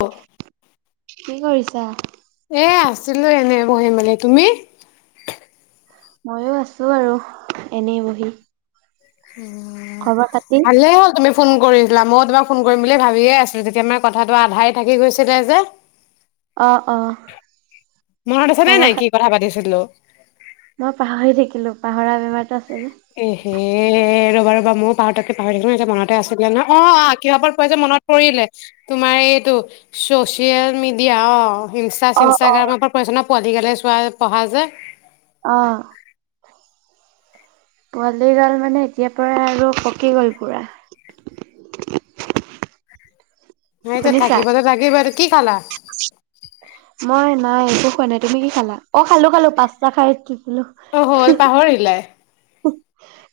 স কি কৰিছা? এ আছিলো এনে বঢ়ি মানে তুমি ময়ো আছো আৰু এনেই বহি উম খবৰ খাতি? ভালে হল তুমি ফোন কৰিছিলা ময়ো তোমাক ফোন কৰিম বুলি ভাবিয়ে আছিলো তেতিয়া মানে কথাটো আধাই থাকি গৈছিলে যে অ অ মনত আছে নে খবৰ নাই কি কথা পাতিছো হেল্ল', মই পাহৰি থাকিলো পাহৰা বেমাৰতো আ এহ্ হে ৰব বাৰু ময়ো পাতকে পাহৰি থাকিলো এতিয়া মনতে আছিলে নহ অ অ কিহত প যে মনত পৰিলে তোমাৰ এইটো ছচিয়েল মিডিয়া অঁ ইনষ্টা অ অ চিষ্টাগ্ৰামৰ পৰা পৰিচ্ছাতা পোৱালি গলে চোৱা পঢ়া যে আহ পোৱালি গাল মানে এতিয়াৰ পৰা আৰু পকি গল পুৰা এতিয়া শুনিছা? থাকিব লাগেই বাৰু কি খালা মই নাই একো খোৱা নাই তুমি কি খালা অ খালো খালো পাঁচটা খাই অ হ পাহৰিলাই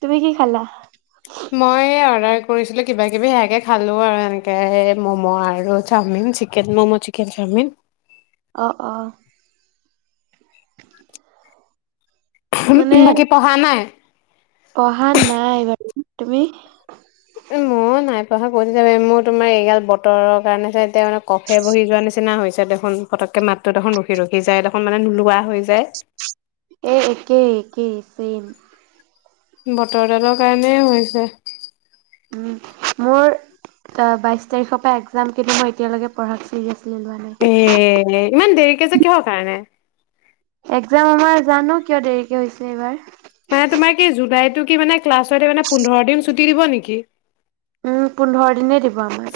তুমি কি খালা? মই অৰ্ডাৰ কৰিছিলো কিবা কিবি সেয়াকে খালো আৰু এনেকে মম' আৰু chow mein chicken momo chicken chow mein. অ অ [inaudible] মানে বাকী পঢ়া নাই পঢ়া নাই বাৰু তুমি ত কৈ মোৰ তোমাৰ এইগাল বতৰৰ কাৰণে এতিয়া মানে কফে বহি যোৱা নিচিনা হৈছে দেখোন পতককে মাতটো দেখোন ৰখি ৰখি যায় দেখোন মানে নোলোৱা হৈ যায় এক একে একেই ছেম বতৰ দালৰ কাৰণেই হৈছে মোৰ বাইশ তাৰিখৰ পৰা এক্জাম কিন্তু মই এতিয়ালকে পঢ় এ ইমান দেৰি িক যে কিহৰ কাৰণে এক্জাম আমাৰ জানো কিয় দেৰিকে হৈছে এইবাৰ মান তোমাৰ কি জুলাই কি ক্লাছোন্ধ দ ছুটি দিব নেকি উম পোন্ধৰ দিনে দিব আমাৰ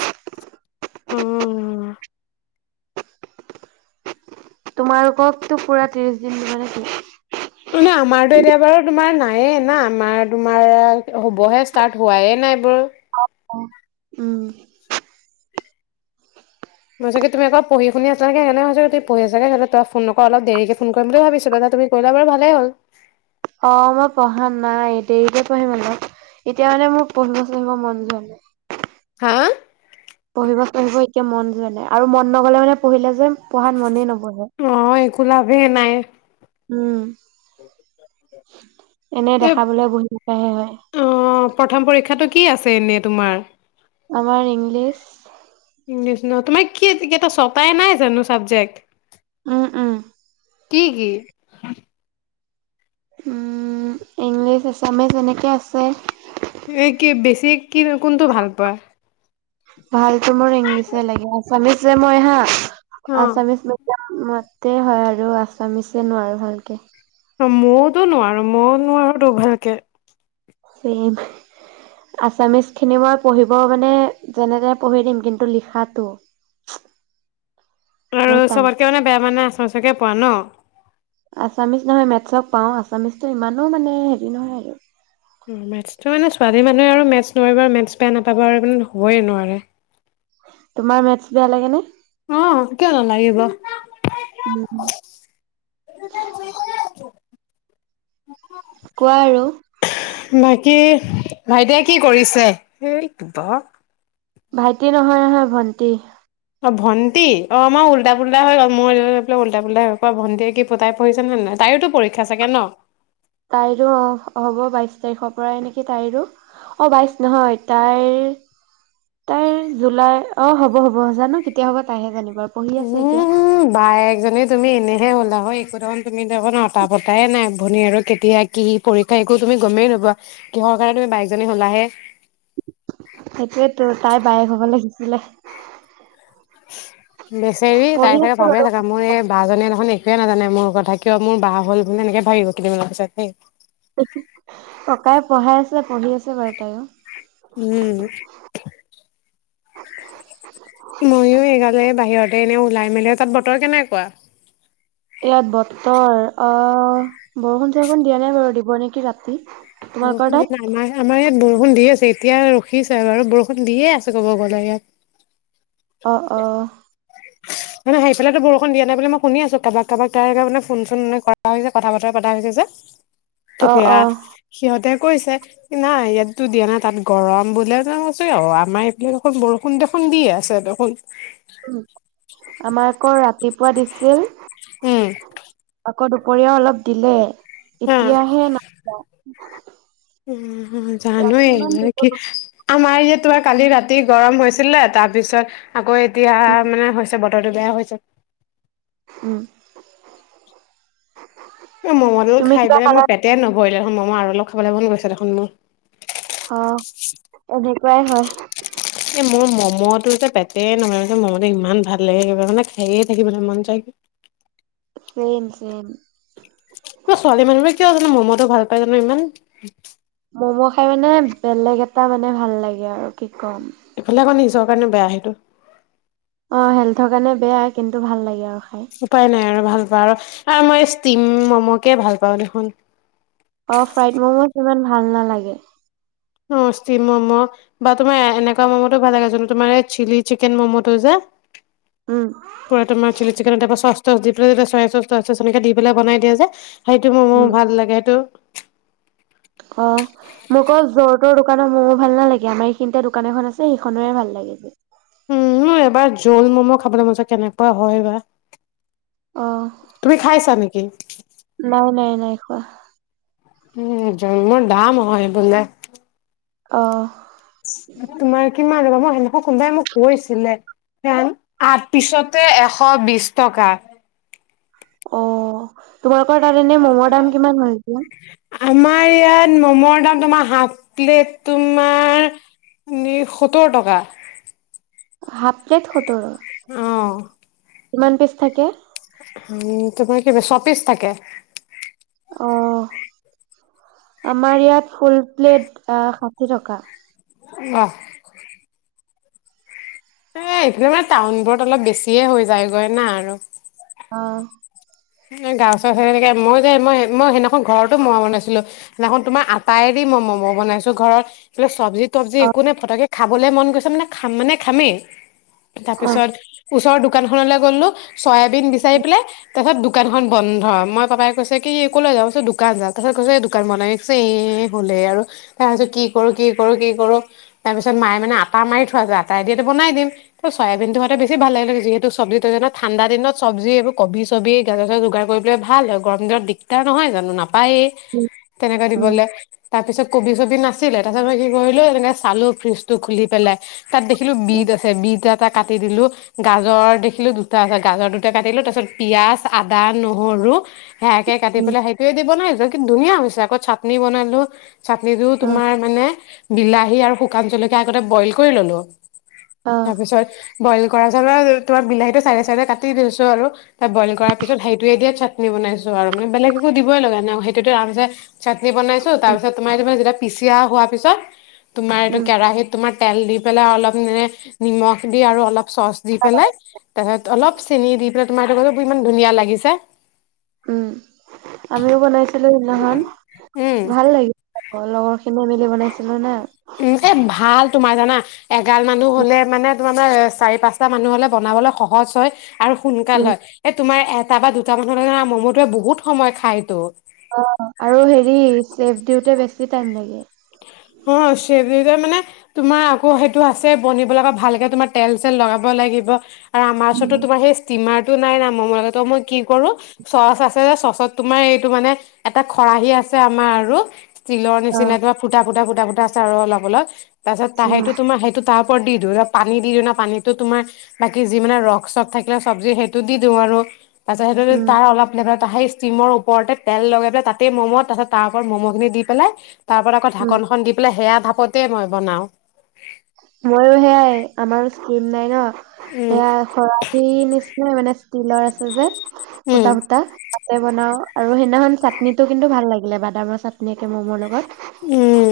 উম তোমালোকক তো পুৰা ত্ৰিশ দিন দিবানে কি আমাৰতো এতিয়া বাৰু তোমাৰ নায়ে না আমাৰ তোমাৰ হ'বহে ষ্টাৰ্ট হোৱাইে নাই বাৰু উম মই ছাগ তুমি আকৌঢি শুনি আছেনেহ হৈছে তুি পিছাগেহলে তই ফোনক অলপ দেৰিকে ফোন কৰিম বুলি ভাবিছো দাুি কৰিলো বাৰ ভালেই হ'ল অ মই পঢ়া নাই দেৰিতে পঢ়িম অান এতিয়া মানে মোৰ পঢ়িবচ আহিব মন যোৱা নাই হা পঢ়িব পঢ়িব এতিয়া মন যোৱা নাই আৰু মন নগলে মানে পঢ়িলে যে যে পঢ়াত মনেই নবঢ়ে অ' একো লাভেই নাই উম এনে এ দেখাবলৈ বহুতকাহে হয় অ' প্ৰথম পৰীক্ষাটো কি আছে এনেই তোমাৰ আমাৰ ইংলিছ ইংলিছ ন তোমাৰ কি কটা ছটাই নাই জানো চাবজেক্ট উম উম কি কি ইংলিছ এছামিছ এনেকে আছে এই কি বেছি কি কোনটো ভাল পোৱা ভালতো মোৰ ইংলিছেে লাগে আছামিচ যে মই হাঁ আছামিছ ম মতে হয় আৰু আছামিছে নোৱাৰো ভালকে ময়তো নোৱাৰো ময়ও নোৱাৰো তো ভালকে ম আছামিচ খিনি মই পঢ়িব মানে যেনে তেনে পঢ়ি দিম কিন্তু লিখাতটো আৰু চবতকে মানে বেয়া মানে আছে সচাকে পোৱা ন আছামিজ নহয় মেথছক পাওঁ আছামিজটো ইমানো মানে হেৰি নহয় আৰু অ মেথছটো মানে ছোৱালী মানুহে আৰু মেথছ নোৱাৰিব আৰু মেথছ বেয়া নাপাব আৰু মানে হ'বই নোৱাৰে তোমাৰ মেথছ বেয়া লাগে নে অ কেল ন এইব উম কোৱা আৰু ভাইটে কি কৰিছে সেই কিব ভাইটি নহয় নহয় ভন্টি অ ভটি অ মইাৰ উল্টা পো্টা হৈ গ'ল মইৈাই উল্টা পো্টা হৈ গল ভণ্টিয়ে কি পতাই পঢ়ছে নহ নাই তাইোতো পৰীক্ষা চাগে ন তাইৰো অ হ'ব বাইশ তাৰিখৰ পৰাই নেকি তাইৰো অঁ বাইচ নহয় তাইৰ তাইৰ জুলাই অ হ'ব হ'ব জানো কেতিয়া হ'ব তাইহে জানিব আৰু পঢ়ি আছে এতিয়া উম বাায় একজনী তুমি এনেহে হলা হয় একো দেখোন তুমি দেখোনটা পতাইে নাই ভনী আৰু কেতিয়া কি পৰীক্ষা একো তুমি গমেই নবোৱাা কিহৰ কাৰণে তুমি বাইকজনী হ'লাহে সেইটোয়েতো তাই বায়েক হ'ব লাগিছিলে [unintelligible] বেচেৰি পঢ়ি তাই চাগে আছো ভাবেে বাৰু থাকা মোৰ এই বাাজীয়ে নহয় ন তে নাজানে মোৰ কথা কিয় মোৰ বাহ হ'ল বুলি এনেকে ভাগিব কেইদিনমানৰ পিছত সেই ককাইে পঢ়াই আছে পঢ়ি আছে বাৰু তাইও উম মইো এইগালে বাহিৰতে এনে ওলাই মেলি তাত বতৰ কেনেকুৱা ইয়াত বতৰ আহ বৰুণ চৰষণ দিয়াাইাৰু দিব নেকি ৰাতি তোমালোকৰ বৰষুণ তাত? দিনা আমাৰ আমাৰ ইয়াত বৰষুণ বৰষুণ দিিয়ে আছে এতিয়া ৰখিছে বাৰু বৰষুণ দিয়ে আছে ক'ব গ'লে ইয়াত অ অ মানে সেইফালেতো বৰষুণ দিয়া নাই বুলি মই শুনি আছো কাৰোবাক কাৰোবাক তাৰে মানে ফোন চোন মানে কৰা হৈছে কথা বতৰা পতা হৈছে যে অ তেতিয়া অ সিহঁতে কৈছে কি নাই ইয়াতো দিয়া নাই তাত গৰম বোলে কছ আমাৰ এইবিলাক দেখোন বৰষুণ দেখোন দিিয়ে আছে দেখোন আমাৰ আকৌ ৰাতিপুৱা দিছিল উম, দুপৰীয়া অলপ দিলে। এতিয়াহে নাই উ ৰাতিমান জানয়ে দিব কি আমাৰ ইয় তোমাৰ কালি ৰাতি অতি গৰম হৈছিলে তাৰ পিছত আকৌ এতিয়া উম মানে হৈছে ব টো বেয়া হৈছে উম মমতল তুমি খাই কিবা পেলাই মই খালা? পেট নভৰিলে অ মই আৰু অ লগ খাবলে মন গৈছ দেখোন মোৰ প্ৰাই হয়। মইতো যে পেট নহ মতে ইমান ভাল লাগে কিব মানে খায়ে থাকিবানে মন যায় কি চেম চেম কো ছোৱালী মানুহোৰে কিয় জানে মমত ত ভাল পাই জান ইমান ম'ম' খাই মানে বেলেগ এটা মানে ভাল লাগে আৰু কি ক'ম ইফালে আকৌ নিজৰ কাৰণে বেয়া সেইটো অ হেল্থৰ কাৰণে বেয়াই কিন্তু ভাল লাগে আৰু খাই। উপায় নাই আৰু ভাল পোৱা আৰু আৰু মই ষ্টিম মমকে ভাল পাওঁ দেখোন অ ফ্ৰাইড মমোজ ইমান ভাল নালাগে অ ষ্টিম মম' বা তোমাৰ এনেকুৱা ম'ম'টো ভাল লাগে জানো তোমাৰ চিলি চিকেন মম'টো যে উম পটম চিলি চিকন এ প চ চচ দি পেলাইয়া চৰা চ চ চনকে দি পেলাই বনাই দিয়া যে সেইটো মোৰ মোৰ উম ভাল লাগে সেইটো অ মোক জৰ তৰ দোকানৰ ময়ো ভাল নালাগে আমাৰ এইখিনতে দোকান এখন আছে সেইখনেৰে ভাল লাগে যে উম এবাৰ জোল ম'ম' খাবলৈ মজত কেনেকুৱা হয় বা অ তুমি খাইছা নেকি নাই নাই নাই খোৱা উম জ মোৰ দাম হয় বোলে অ তোমাৰ কিমান হ'ব মই তেনেোকক কোনবাই মোক কৈছিলেন আঠ পিছতে এশ বিশ টকা অ তোমাৰ এ ম'মৰ দাম কিমান হৈ হৈছে আমাৰ ইয়াত মমৰ দাম তোমাৰ হাফ প্লেট তোমাৰ সত্তৰ টকা হাফ প্লেট সোতৰ অ কিমান পিচ থাকে। উ তোমাৰ কি চ্ব পিচ থাকে আহ আমাৰ ইয়াত ফুল প্লেট ষাঠি টকা আহ এ এইফিে মানে টাউনবোৰত অলপ বেছিয়ে হৈ যায়গৈ না আৰু অ এ গাওৰনেকে মই যে মই মই সেইদিনাখন ঘৰতো ম'ম' বনাইছিলো সেইদিনাখন তোমাৰ আটাইেদি মই ম'ম' বনাইছো ঘৰত কি চব্জি তবজি অ একো নে পটককে খাবলে মন গৈছে মানে খাম মানে খামেই তাৰ অ পিছত ওচৰ দোকান খন লে গ'ল ন চয়াইবিন বিচাৰি পেলায় তাৰপাছত দো দোকানখন বন্ধ মই পাপাই কৈছে কি কলে যাওঁ পি দোকান যা তাৰপছত কৈছে দোকান বনাই এই হ'লে আৰু তাৰ পিছ কি কৰো কি কৰো কি কৰো তাৰপিছত মায়ে মে আটা মাৰি থোৱা আছে আটাই দটো বনাই দিম ত চয়াবিনটো হোৱাতে বেছি ভাল লাগিলে যিহেতু চব্জিটোত ঠাণ্ডা দিনত চব্জি এইবোৰ কবি চবি গাজ চজ যোগাৰ কৰিবলে ভাল হয় গৰম দিনত দিগদাৰ নহয় জানো নাপ পায় উম তেনেকে দিবলে তাৰপিছত কবি চবি নাছিলে তাৰ পছ মই কি কৰিলো এনেকে চালো ফ্ৰিজটো খুলি পেলাই তাত দেখিলো উম বিদ আছে বিদত এটা কাটি দিলো গাজৰ দেখিলো দুটা আ গাজৰ দুটা কাটিলো তাৰ পিছত পিয়াঁজ আদা নহৰু সেয়কে কাটি উম পাই সেইটোৱ দিব নাই যে কিু ধুনীয়া হৈছে আকৌ চাটনি বনালো চাটনিটোও অ তোমাৰ মানে বিলাহী আৰু শুকান জলকীয়া আগতে বইল কৰি ললো অ তাৰপিছত বইল গঁৰা জলৰ তোম বিলাহী টো চাইডে চাইডে কাটি দিছো আৰু তাত বইল কৰা পিতেইটোৱে দিয়ে চাটনি বাইছো আৰু মানে বেলেগ একো দিবই ল লগা ন সেইটোতে আমছে চাটনি বনাইছো উম তাৰিছত তোমাৰ ততিয়া পিচিয়া হোৱাৰ পিছত তোমাৰ এইটো উম কেৰাহী তোমাৰ তেল দি পেল অলপ নিম দি আৰু অল চচ দি পেলাই তাৰ অলপ চেনি দি পাই তোমাৰ ইমান ধুনীয়া লাগিছে উম আমিও বনাইছো হেল্ও সেইদিনা খন উম ভাল লাগিল অ লগৰ খিনি মিলি বনাইছিলো না উ এ ভাল তোমাৰ জানা এগাল মানুহ হলে মানে তোমাৰ চাৰি পাঁচটা মানুহ হলে বনাবলৈ সহজ হয় আৰু সোনকাল উম। হয় তোমাৰ এটা বা দুটা মানু ম'ম'টোৱে বহুত সময় খায়তো অ আৰু হেৰি চেফ দিওঁতে বেছি টাইম লাগে অ চেবি মানে তোমাৰ আকৌ সেইটো আছে বনিবলৈ আকৌ ভালকে তোমাৰ তেল চেল লগাব লাগিব আৰু আমাৰ ওচৰত উম। তোম সেই ষ্টিমাৰ টো নাই নাম নহ'লে তো মই কি কৰো চচ আছে চচত তোমাৰ এইটো মানে এটা খৰাহী আছে আমাৰ আৰু ইস্তিলৰ অ নিচিনা কিবা ফু গুটা গোটা গোটা আছে আৰু অলপ অলপ তাৰপছত ত উম সেইটো তোম সেইটো ত ওপৰত দি দিওঁ পানী দি দিওঁ ন পানীতো তোমাৰ বাকি যি মানে ৰস চস থাকিলে চব্জি সেইটো দি দিওঁ আৰু ত সেইটো উম ত অলপে সেই ষ্টিমৰ ওপৰতে তেল লগাই পেল তাতেই ম'ম তাৰছত তাৰপ ম'ম' খিনি দি পেলাই তাৰ উম নখনন দি পেলাই সেয়া ভাপতে মই বনাওঁ ময়ো সেয়াই আমাৰো চ্ৰীম নাই ন উম সয়া খৰাহ নিচিনা মানে তিলৰ আছে যে উম সূতা সূতা তাতে বনাও আৰু সেইদিনাখন চাটনিটো কিন্তু ভাল লাগিলে বাদামৰ চাটনি একে ম'মৰ লগত উম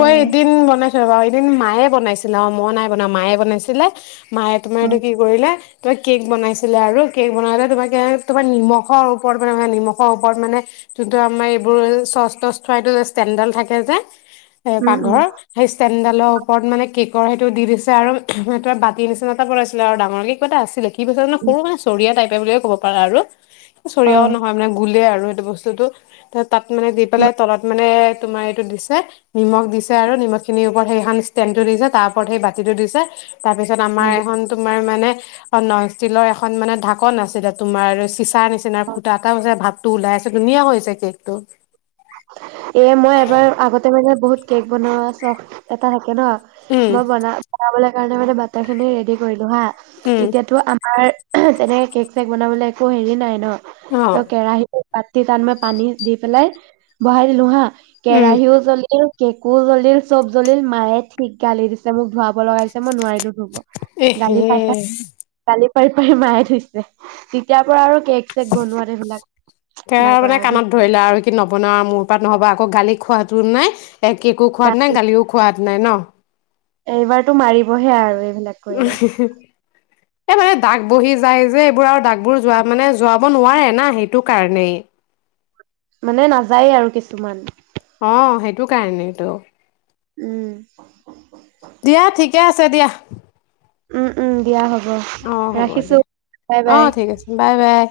এ এদিন বনাই ৰবা এদিন মায়ে বনাইছিলে অ মই নাই বনাোৱা মায়ে বনাইছিলে মায়ে তোমাৰ উম এইটো কি কৰিলে ত কেক বনাইছিলে আৰু কেক বনাওত তোমৰ কি হ'ল তোমাৰ নিমখৰ ওপৰত মানে নিমখৰ ওপৰত মানে যোনটো আমাৰ এইবোৰ চচ তচ থোৱা এইটো যষ্টেণ্ডডাল থাকে যে এ উম পাকঘৰৰ সেই ষ্টেনডালৰ ওপৰত মানে কি গ সেইটো দি দিছে আৰু ত বাতি নিচিনা এটা বনাইছিলে আৰু ডাঙৰকৈ কিবা এটা আছিলে কি কেইপিছমান উম সৰু মানে চৰিয়া টাইট বুলি‌য়ে ক'ব পাৰা আৰু অ চৰিয়াও নহয় মানে গুলে আৰু আৰু সেইটো বস্তুতো তাত মানে দি উম পেলাই তলত মানে তোমাৰ এইটো দিছে নিমখ দিছে আৰু নিমখিনিৰ ওপৰত সেইখন ষ্টেণ্ডটো দিছে তাৰ ওপৰত সেই বাতিটো দিছে তাৰপিছত উম আমাৰ এখন তোমাৰ মানে অ ন িলৰ এখন মানে ঢাকন আছিলে তোমাৰ চিচাৰ নিচিনা ফুটা এটা হৈছে ভাতটো ওলাই আছে ধুনীয়া হৈছে কেকটো এ মই এবাৰ আগতে মানে বহুত কেক বনোৱা চখ এটা থাকে ন উম মই বনা বনাবলে সেই কাৰণে মানে বটাৰ ৰেডিঅ' কৰি হা উম এতিয়াতো আম ত তেনেকে কেক চেক বনাবলৈ একো হেৰি নাই ন ত অ কেৰাহী পতি তান মই পানী দি পেলাই বহাই দিলো হা উম কেৰাহিও জ্বলিল কেকো জ্বলিল চব জ্বলিল মায়ে ঠিক গালি দিছে মোক ধুৱাব লগাই দিছে মই নোৱাৰিলো ধুব এহে গালি পাছেই গালি পাৰি পাৰি মায়ে ধুইছে তেতিয়াৰ পৰা আৰু কেক চেক বনোৱাত সেইবিলাক নাই কৰা আৰু দেই বনাৱা মোৰ পৰাত নহ'বা আকৌ গালি খোৱাটো নাই এই কেকো খোৱাত নাই দেই গালিও খোৱাত নাই ন এইবাৰতো মাৰিবহে আৰু বেলেগ কৰিলে এই মানে দাগ বহি যায় যে এইবোৰ আৰু দাগবোৰ যোৱা মানে যোৱাব নোৱাৰে না সেইটো কাৰণেই। মানে নাযায়ে আৰু কিছুমান। অঁ সেইটো কাৰণেইটো। উম। দিয়া ঠিকে আছে দিয়া। উম উম দিয়া হ'ব অ হ'ব ৰাখিছো দিয়া বাই অ বাই। ঠিক আছে বাই বাই